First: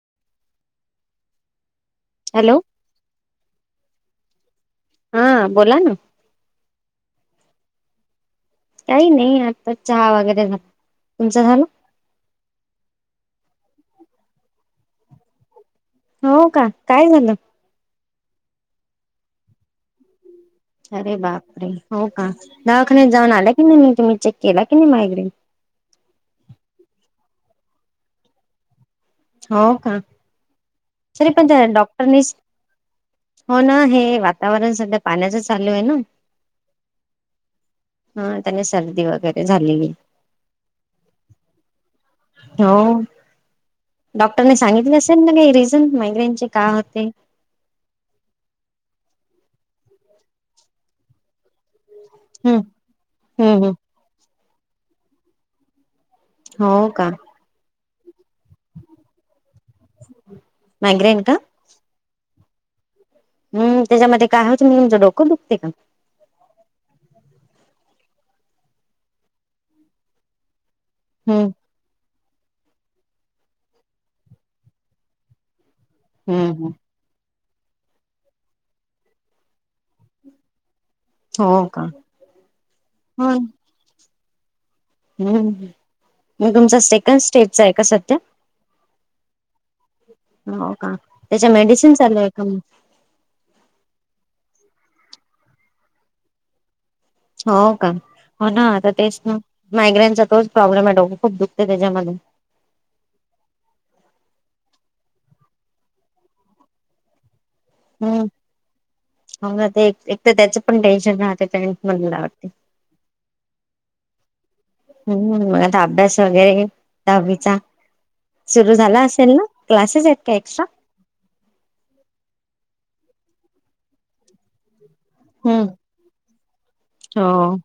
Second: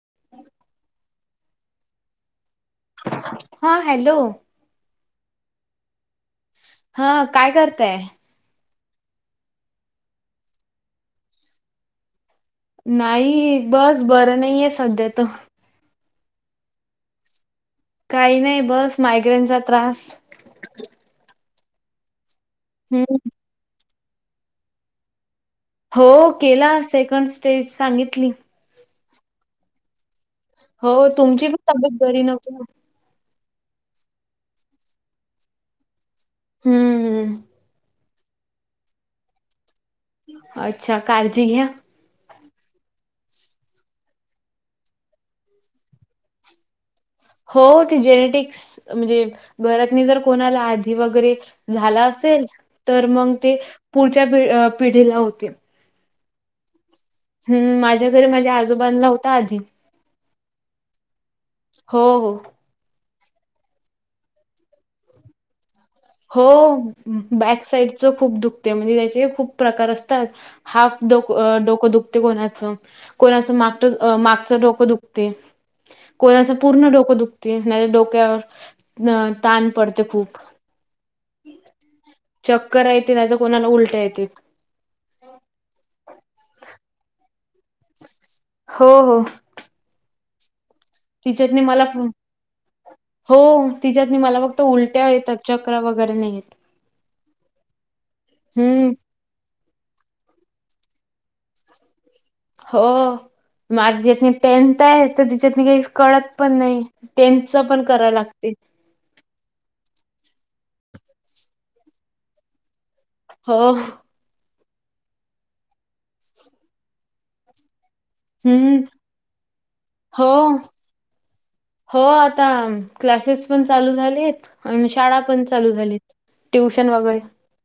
[inaudible] Hello! हा hello! हा बोला ना? हा काय करताय? काही नाही आताचं चहा वगैरे झाला, तुमचा झाला? नाही बस बरं नाहीये सध्या तर. हो का काय झालं? काही नाही बस मायग्रेनचा त्रास. अरे बापरे! हो का दवाखान्यात हम्म जाऊन आल्या की नाही? तुम्ही चेक केला की नाही मायग्रेन? हो केला सेकंड स्टेज सांगितली. हो का, हो तरी तुमची पण त्या तब्येत बरी डॉक्टरनीच नव्हती ना? हो ना हे वातावरण सध्या पाण्याचं चालू ये ना. हम्म हम्म हा त्याने सर्दी वगैरे झाली. अच्छा! काळजी घ्या हो, डॉक्टरने सांगितले असेल ना रिझन मायग्रेनचे का होतेय? हो ते जेनेटिक्स, म्हणजे घरात जर कोणाला आधी वगैरे झाला असेल, हम्म तर मग ते हम्म हम्म पुढच्या पिढीला होते. हो का? हम्म, माझ्या घरी माझ्या आजोबांना होता आधी. मॅग्रेन का? हो हो हम्म त्याच्यामध्ये काय होतं म्हणजे तुमचं डोकं दुखते का? हो बॅक साइडच खूप दुखते म्हणजे त्याचे खूप प्रकार असतात. हाफ डो हम्म डोकं दुख कोणाच, कोणाच माग मागचं डोकं दुखतेय. हम्म कोणाचं हम्म पूर्ण डोकं दुखत. तेच ना ते डोक्यावर ताण पडते खूप? हो का चक्कर येते, हो नाही तर कोणाला उलट्या येतेत. हम्म, मग तुमचा सेकंड स्टेटचा आहे का सध्या? हो हो. हो का, त्याच्या तिच्यातनी मला मेडिसिन फ- चालु ये का मग? हो तिच्यातनी मला फक्तं उलट्या येतात चक्र वगैरे नाही येत. हो का, हो ना हम्म आता तेच ना मायग्रेनचा तोच प्रॉब्लेम आहे डोकं खूप दुखतेय त्याच्यामध्ये. हो माझं त्यात टेन्थ आहे तर तिच्यातन काहीचं कळतं पण नाही ते तीच पण करा हम्म लागते. हो ना ते एक तर त्याचं पण टेन्शन राहते टेन्थ म्हटल्यावरती. हो हम्म मग आता अभ्यास वगैरे, दहावीचा सुरु हम्म झाला असेल ना क्लासेस आहेत का हो एक्स्ट्रा? हा क्लासेस पण चालू झालेत आणि शाळा पण हम्म चालू झाली, ट्युशन वगैरे हो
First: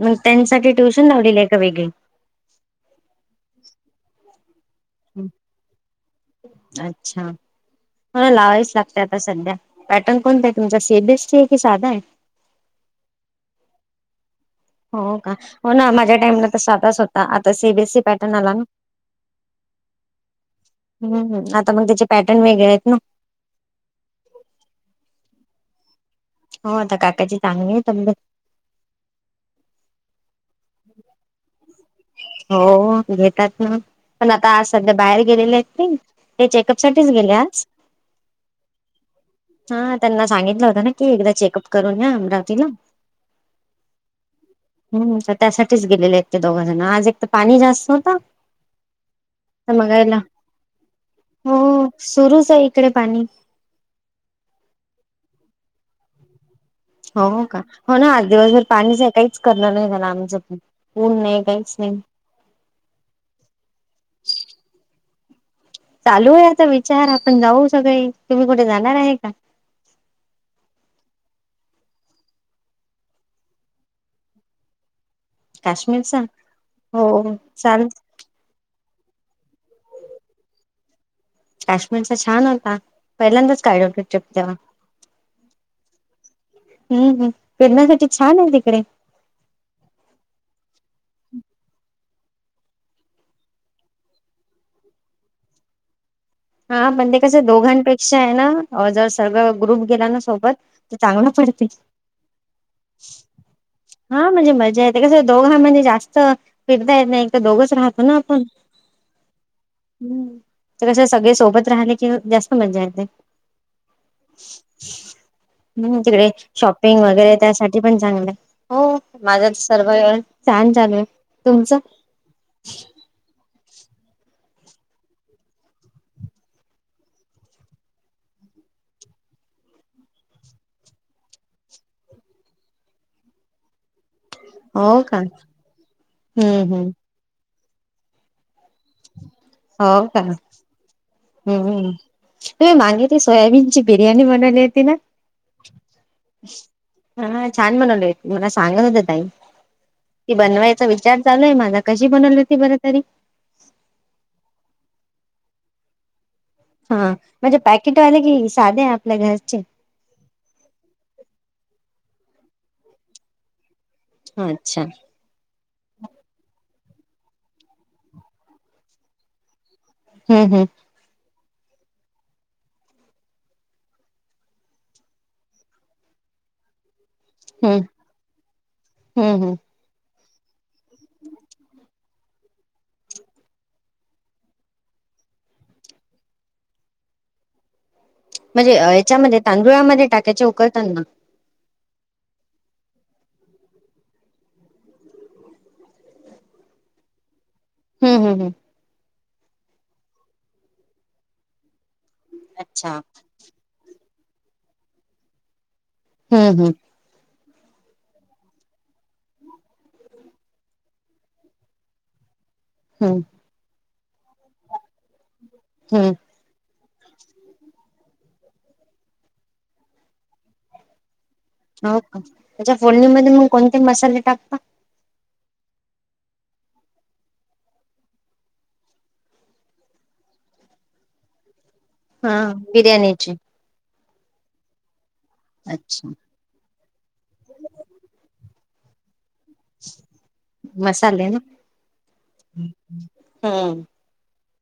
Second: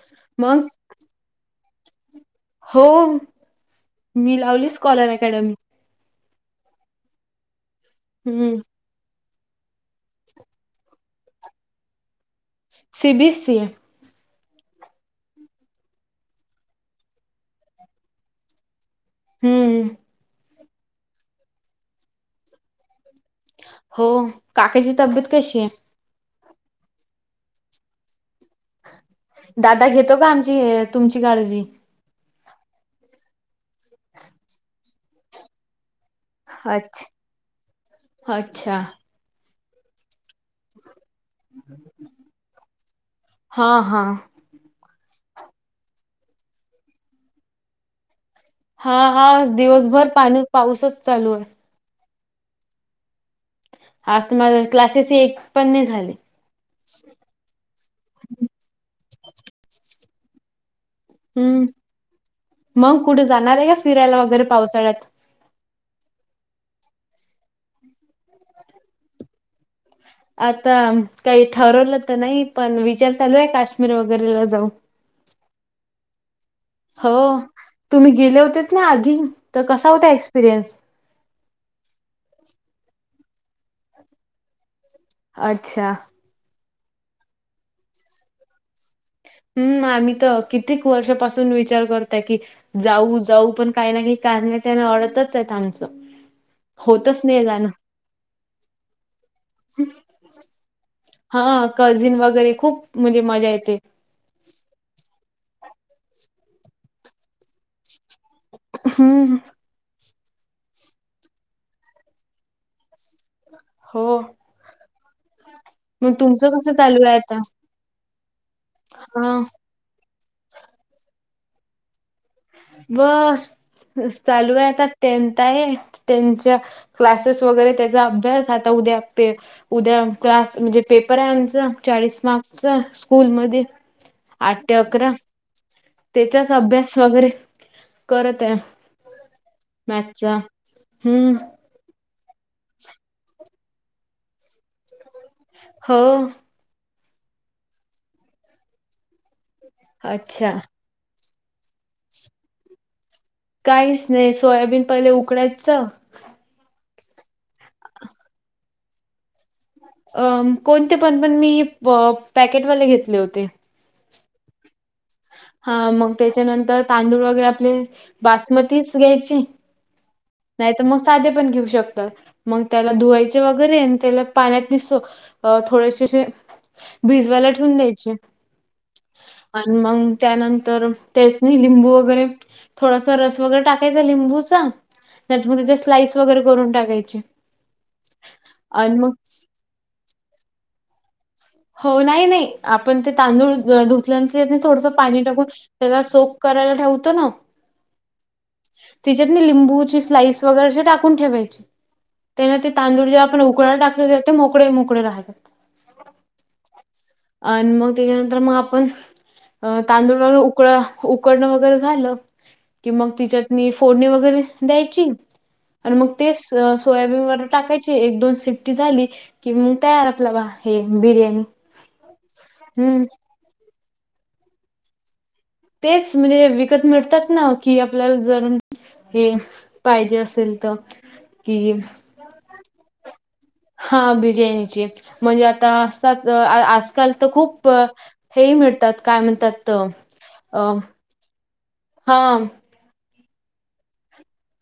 मग त्यांनसाठी ट्युशन लावलेली आहे का वेगळे हो मी लावली स्कॉलर अकॅडमी अच्छा म हम्म लावावीच लागतात सध्या पॅटर्न कोणत आहे तुमचा सीबीएसी आहे कि साधा आहे सी बीस एस सी हो का हो ना माझ्या टाइमला तस स्वतः होता आता सीबीएससी पॅटर्न आला ना हम्म हम्मम् आता मग त्याचे पॅटर्न वेगळे आहेत ना हो काकाची तब्येत कशी आहेत हो आता काकाची चांगली आहे तब्बेत दादा घेतो का आमची तुमची काळजी हो घेतात ना पण आता आज सध्या बाहेर गेलेले आहेत ना ते चेकअप अच्छ साठीच गेले आज अच्छा हा त्यांना सांगितलं होत ना तु एकदा चेकअप करून या अमरावतीला हा हा हम्म तर त्यासाठीच गेलेले एक ते दोघजण आज एक तर पाणी जास्त होत हा हा दिवसभर मगायला पाणी पाऊसच चालू आहे हो सुरूच आहे इकडे पाणी हा तुम्हाला क्लासेस एक पण नाही झाले हो का हो ना आज दिवसभर पाणीच काहीच करणार नाही आराम झोपलया ऊन नाही हम्म काहीच नाही. मग कुठे जाणार आहे का फिरायला वगैरे पावसाळ्यात चालू आहे आता विचार आपण जाऊ सगळे तुम्ही कुठे जाणार आहे का? आता काही ठरवलं तर नाही पण विचार चालू आहे काश्मीर वगैरेला जाऊ. काश्मीरचा हो तुम्ही गेले होतेत ना आधी तर कसा होता एक्सपिरियन्स काश्मीरचा छान होता पहिल्यांदाच काडल्या होत्या ट्रिप त्या अच्छा हम्म हम्म फिरण्यासाठी छान आहे तिकडे हम् आम्ही तर कित्येक वर्षापासून विचार करतोय की जाऊ जाऊ पण काय नाही कारण्याच्या ओडतच आहेत आमच हा पण ते कस दोघांपेक्षा आहे ना जर सगळं ग्रुप गेला ना सोबत चांगलं पडते हा कझिन वगैरे खूप म्हणजे मजा येते हा म्हणजे मजा येत कस दोघा म्हणजे जास्त फिरता येत नाही तर दोघच राहतो ना आपण हम्म हम्म ते कस सगळे सोबत राहले कि जास्त मजा येते हो हम् मग तिकडे तुमचं कसं शॉपिंग चालू आहे वगैरे आता त्यासाठी पण चांगलं हो हा माझं सर्व व छान चालू आहे तुमचं वा चालू आहे आता टेनथ आहे त्यांच्या क्लासेस वगैरे त्याचा अभ्यास आता उद्या प उद्या क्लास म्हणजे पेपर आहे आमचा चाळीस मार्कसचा स्कूल मधी आठ ते हो अकरा का त्याचाच हम्म हम्म अभ्यास वगैरे करत आहे. हो का मॅथचा हम्म. मागे ती सोयाबीनची बिर्यानी म्हणाली होती ना. हो. हा छान बनवले मला सांगत होत ताई की अच्छा बनवायचा विचार चालूय मला कशी बनवली होती बर तरी काहीच नाही सोयाबीन पहिले उकडायच. हा म्हणजे पॅकेटवाले की साधे आपल्या घरचे अ कोणते पण पण मी पॅकेटवाले घेतले होते. अच्छा? हा मग त्याच्यानंतर तांदूळ वगैरे आपले बासमतीच घ्यायची. हम्म हम्म नाही तर मग साधे? पण घेऊ शकतात मग त्याला धुवायचे वगैरे त्याला पाण्यात दिसतो थोडेसेे असे. भिजवायला ठेवून हम्म द्यायचे हम्म हम्म आणि मंग. त्यानंतर तेच नाही लिंबू वगैरे थोडासा रस वगैरे टाकायचा लिंबूचा? नाही मग त्याच्या स्लाइस वगैरे करून टाकायचे. म्हणजे आणि मग याच्यामध्ये तांदुळामध्ये टाक्याचे उकलताना. हो नाही नाही आपण ते तांदूळ धुतल्यानंतर त्या थोडस पाणी टाकून त्याला सोकवयच. करायला ठेवत ना? हम्म हम्म हम्म तिच्यात नाही लिंबूची स्लाइस वगैरे टाकून ठेवायची. त्यान ते अच्छा तांदूळ जेव आपण उकडयला टाकतो ते ते मोकळे मोकळे राहतात. हम् हम्. अ आणि मग त्याच्यानंतर मग आपण? अ तांदूळवर उकळ उकडणं वगैरे झालं? कि मग हम्म तिच्यात फोडणी वगरे द्यायची आणि हम्म मग ते अस? सोयाबीन वरुन टाकायची एक दोन सिट्टी झाली की मग तयार आपला बा हे बिर्याणी. हो का त्याच्या हम्म फोडणीमध्ये मग कोणते मसाले टाकता. तेच म्हणजे विकत मिळतात ना की आपल्याला जर? हे पाहिजे असेल तर कि हेच? हा बिर्याणीची? हा बिर्याणीची म्हणजे आता असत अच्छा आजकाल तर खूप हे मिळत. त्यात काय म्हणतात अ? हा हम.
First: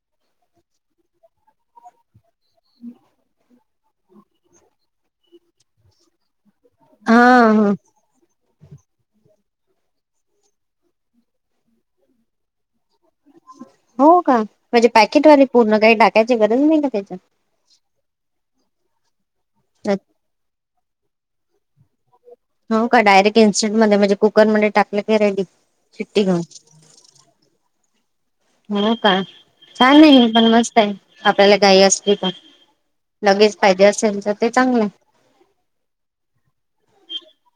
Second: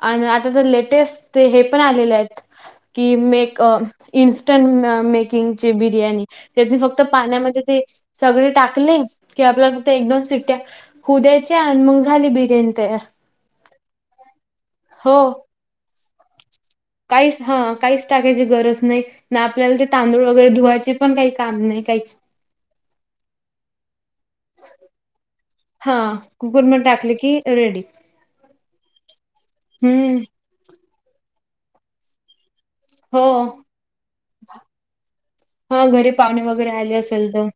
आणि आता तर लेटेस्ट ते हे पण आलेले आहेत की मेक. अ इन्स्टन मेकिंगची बिर्याणी? त्यात फक्त हा पाण्यामध्ये हा ते सगळे टाक? टाकले की आपल्याला फक्त एक दोन सिट्ट्या होऊ द्यायच्या आणि मग झाली बिर्याणी तयार. हो का म्हणजे हो पॅकेटवाले पूर्ण काही टाकायचे. काहीच हा काहीच टाकायची गरज नाही. ना आपल्याला ते तांदूळ वगैरे धुवायचे पण काही काम नाही काहीच? हो का डायरेक्ट इन्स्टंट मध्ये म्हणजे कुकरमध्येध्ये टाकलं की रेडी हा सिट्टी घेऊन. कुकर म टाकले की रेडी? हो का छान हम्म आहे पण मस्त आहे आपल्याला गाई असली पण. हो लगेच फायदे असेल तर ते चांगलं आहे. हा घरी पाहुणे वगैरे आले असेल तर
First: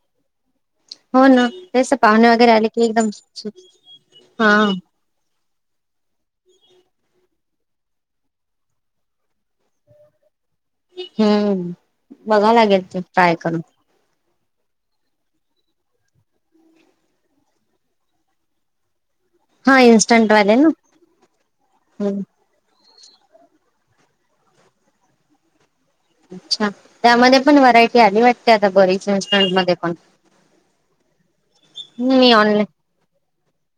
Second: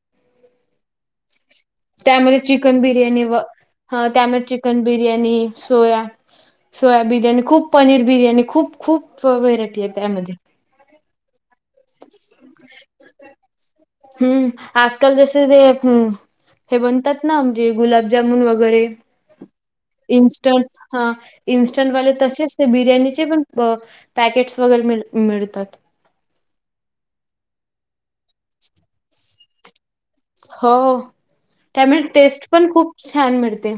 हो ना. तेच पाहुणे त्यामध्ये वगैरे आले चिकन की एकदम बिर्याणी व त्यामध्ये हा chicken biryani soya. Soya biryani खूप पनीर बिर्याणी खूप खूप व्हरायटी आहे त्यामध्ये हम्म बघाव लागेल ते ट्राय करून. हम्म आजकाल जसे ते हं. हे बनतात ना म्हणजे गुलाबजामुन वगैरे. हा इन्स्टंट वाले इंस्टंट हा इंस्टंट वाले ना तसेच बिर्यानी. त्याचे पण पॅकेटस वगैरे मिळतात. अच्छा त्यामध्ये पण व्हरायटी आली वाटते आता बरीच रेस्टॉरंट मध्ये पण. हो त्यामुळे मी टेस्ट पण ऑनलाईन खूप छान मिळते.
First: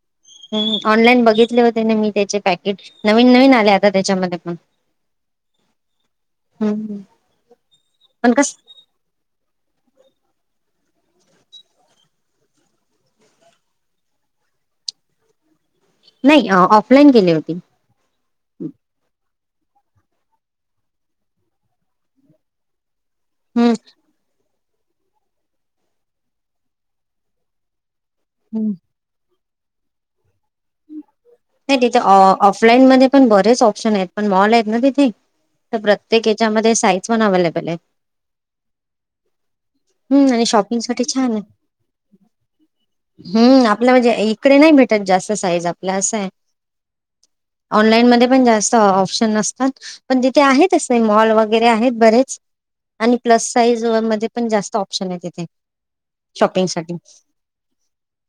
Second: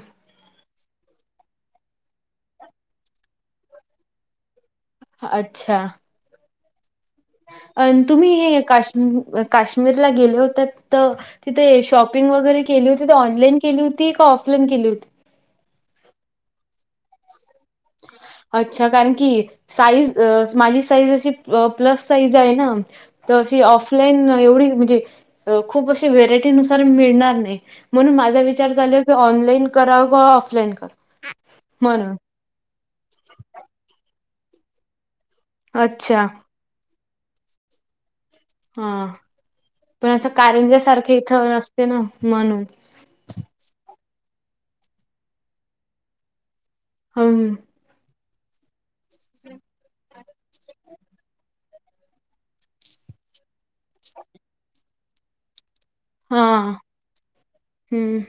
ऑनलाईन बघितले होते ना मी त्याचे पॅकेट नवीन नवीन आले आता त्याच्यामध्ये पण. अच्छा,? हम्म हम्? अ तुम्ही हे काश्मी काश्मीरला गेले होतात. तर तिथे शॉपिंग वगैरे केली होती ते ऑनलाईन केली होती का ऑफलाईन केली होती नाही ऑफलाईन केली होती अच्छा कारण की साईज माझी साईज अशी प्लस साईज आहे ना तर अशी हम्म ऑफलाईन एवढी म्हणजे खूप अशी व्हेरायटी नुसार मिळणार नाही म्हणून माझा हम्म विचार चाल की ऑनलाईन कराव क ऑफलाईन करा नाही तिथे ऑफलाईन मध्ये पण बरेच ऑप्शन आहेत पण मॉल आहेत ना तिथे तर अच्छा. प्रत्येक याच्यामध्ये साइज पण अवलेबल आहे हा पणच हम्म आणि कारिंज शॉपिंग साठी सारखे छान आहे इथं नसते ना म्हणून तकडे नाही भेटत जास्त साईज आपल्या असं आहे हं. ऑनलाईन मध्ये तिथे जास्त ऑप्श नतात पण तिथे आहेतच मॉल वगैरे आहेत बरेच आणि प्लस साइज मध्ये पण जास्त ऑप्शन आहे तिथे हा शॉपिंग साठी हम्म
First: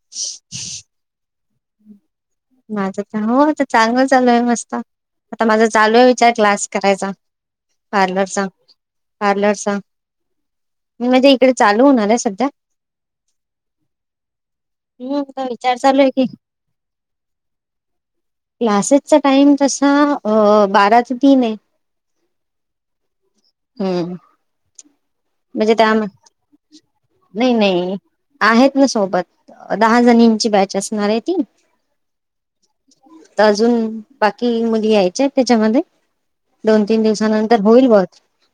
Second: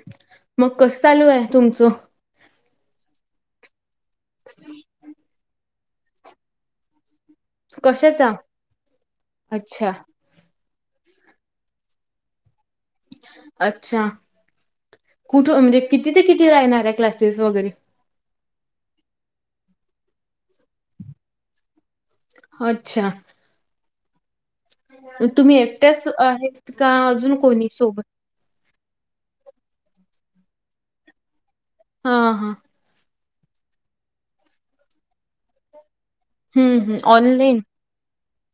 मग कस चालू आहे तुमचं माझं तर हो आता चांगलं चालू आहे मस्त आता माझा चालू आहे विचार क्लास करायचा कशाचा? पार्लरचा पार्लरच अच्छा. मी म्हणजे इकडे चालू होणार आहे सध्या अच्छा हम्म आता कुठ विचार म्हणजे चालू आहे किती ते की किती राहणार आहे क्लास तेच वगैरे क्लासेसचा टाइम तसा अ बारा ते तीन आहे अच्छा हम्म तुम्ही म्हणजे त्या एकट्याच आहेत का अजून नाही कोणी नाही सोबत? आहेत ना सोबत दहा जणची बॅच असणार आहे ती हा हा अजून बाकी मुली यायच्या आहेत त्याच्यामध्ये हं, दोन हं. तीन ऑनलाईन. दिवसानंतर होईल बर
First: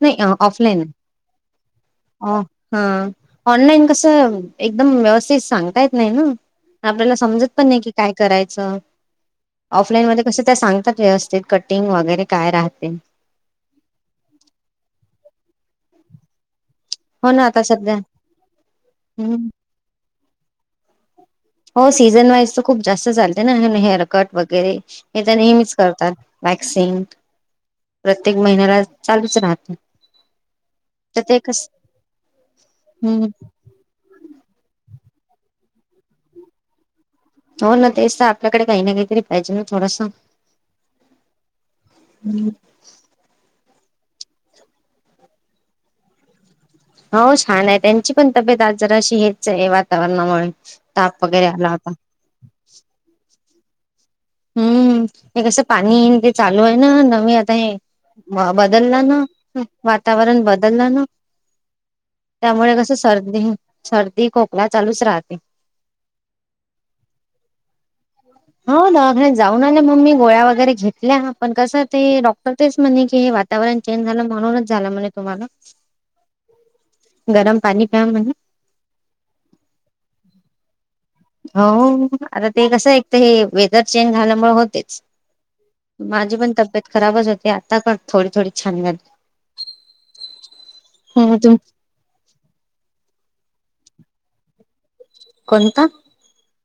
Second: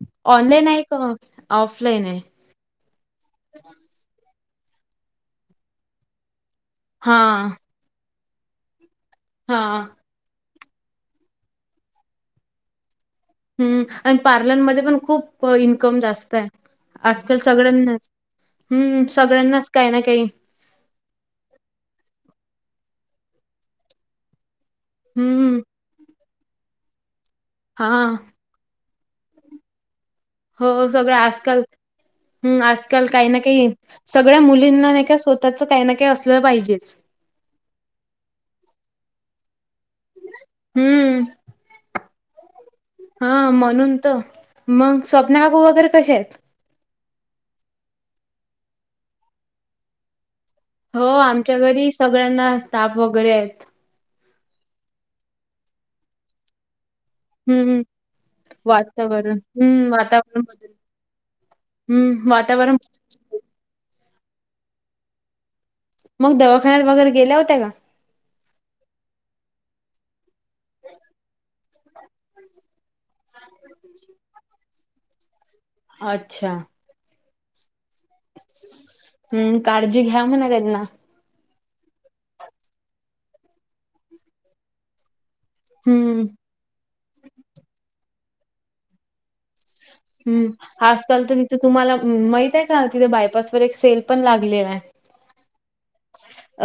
नाही ऑनलाईन आहे ऑफलाईन का ऑफलाईन आहे? आफ अ हा ऑनलाईन कसं एकदम व्यवस्थित सांगता येत नाही ना आपल्याला समजत हां, पण नाही कि काय करायचं हां. ऑफलाईन मध्ये कस त्या सांगतात व्यवस्थित कटिंग वगैरे काय राहते हम्म आणि पार्लरमध्ये पण खूप इन्कम जास्त आहे हो आजकाल ना आता सध्या सगळ्यांनाच हम्म सगळ्यांनाच काही ना काही हो सीझन वाईज तर खूप जास्त चालते ना हेअरकट वगैरे हे तर हं. नेहमीच करतात वॅक्सिन हां. प्रत्येक महिन्याला चालूच राहते हो सगळं आजकाल हम् आजकाल हम्म काही ना काही सगळ सगळ्या मुलींना नाही का स्वतःच काही ना काही असलं पाहिजेच हो ना तेच तर आपल्याकडे काही ना काहीतरी पाहिजे थोडस. हम्म त मग स्वप्ना काकु वगैरे कसे आहेत हो छान आहे त्यांची पण तब्येत आजार अशी हेच आहे वातावरणामुळे हो ताप वगैरे आमच्या आला होता. घरी सगळ्यांना स्टाफ वगैरे आहेत हम्म हे कसं पाणी ये ते चालू आहे हे ना नवी आता हे हं, बदलला ना वातावरण हं, वातावरण बदल बदललं ना हं, त्यामुळे वातावरण कस बदल. सर्दी सर्दी खोकला चालूच राहते मग दवाखान्यात वगैरे गेल्या होत्या का हो द जाऊन आल्या मम् ममी गोळ्या वगैरे घेतल्या पण कस ते डॉक्टर ते म्हणे की हे वातावरण चेंज झालं म्हणूनच झाला म्हणे तुम्हाला अच्छा गरम पाणी प्या म्हणे हम्म काळजी घ्या म्हणा त्यांना हो आता ते कसं एक तर हे वेदर चेंज झाल्यामुळे होतेच हं, माझी पण तब्येत खराबच होती आता पण थोडी थोडी छान [inaudible] गली हम्म आजकाल तर तिथे तुम्हाला -माहित आहे का तिथे बायपास व एक सेल पण लागले हाय कोणता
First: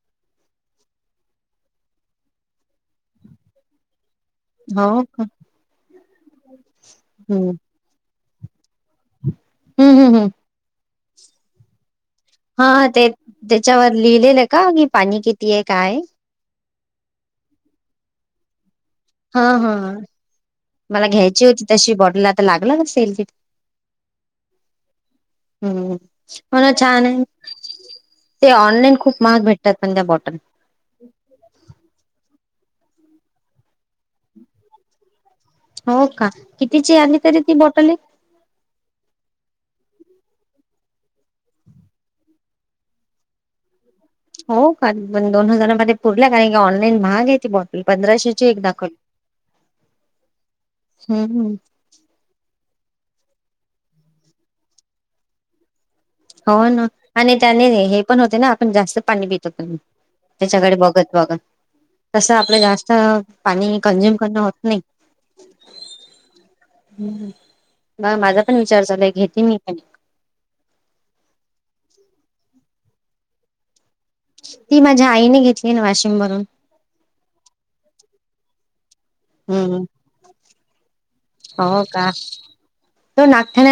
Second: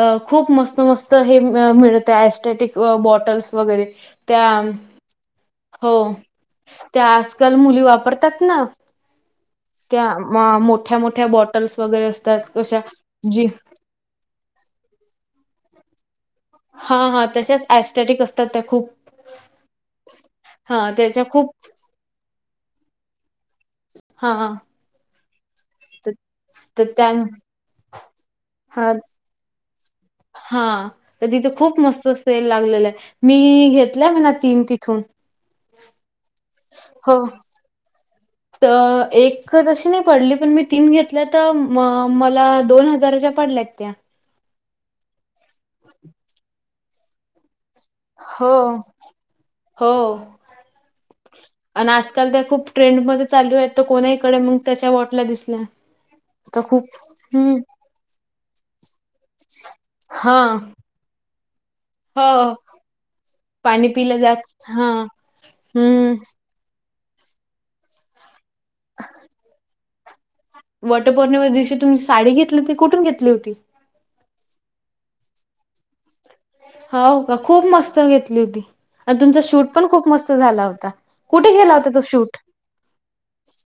अ-खूप मस्त मस्त हे मि-मिळते ॲस्टेटिक बॉटल्स वगैरे त्या हो का हो त्या आजकाल हम्म मुली वापरतात ना हम्म हम्म त्या हम्म -मोठ्या मोठ्या बॉटल्स वगैरे अस हा ते-तेच्यावर लिहिलेलं का की पाणी कितीय काय हा हा तशाच ॲस्टॅटिक असतात त्या खूप हा हा हां, मला त्याच्या घ्यायची खूप होती तशी बॉटल आता लागल सेल तिथे हा हम् मणा छान आहे ते ऑनलाईन खूप महाग भेट हा तर तिथे खूप मस्त सेल लागलेलं आहे मी- घेत तल्या म तीन तिथून हो का कितीची हो आली तरी ती बॉटल आहे तर एक तशी नाही पडली पण मी तीन घेतल्या तर म मला दोन हजाराच्या पडल्यात त्या हो का दोन हजारामध्ये पुरला कारण ऑनलाईन महाग आहे ती बाॅट पंधराशेची हो, एक दाखोली आण आजकाल त्या खूप ट्रेंडमध्ये चालू आहेत कोणाहीकडे मग त्याच्या वॉटल्या दिसल्या. हो तर खूप ना आणि हं. त्याने हे पण होते ना आपण जास्त पाणी ब हां. त्याच्याकडे बघत बघत. तस हो. आपलं जास्त- पाणी कंझ्युम करणं होत नाही. हम्म ह मघ माझा पण विचार झाचालाय घेते मी पण वॉटर पोर्णि दिवशी तुमची साडी घेतली हो त कुठून घेतली होती ती माझ्या आईने घेतली ना वाशिमवरून [inaudible] हो का खूप मस्त घेतली होती तुमचा शूट हम्म. पण खूप मस्त झाला होता कुठे गेला हो होता तो का? शूट तो नागठाणे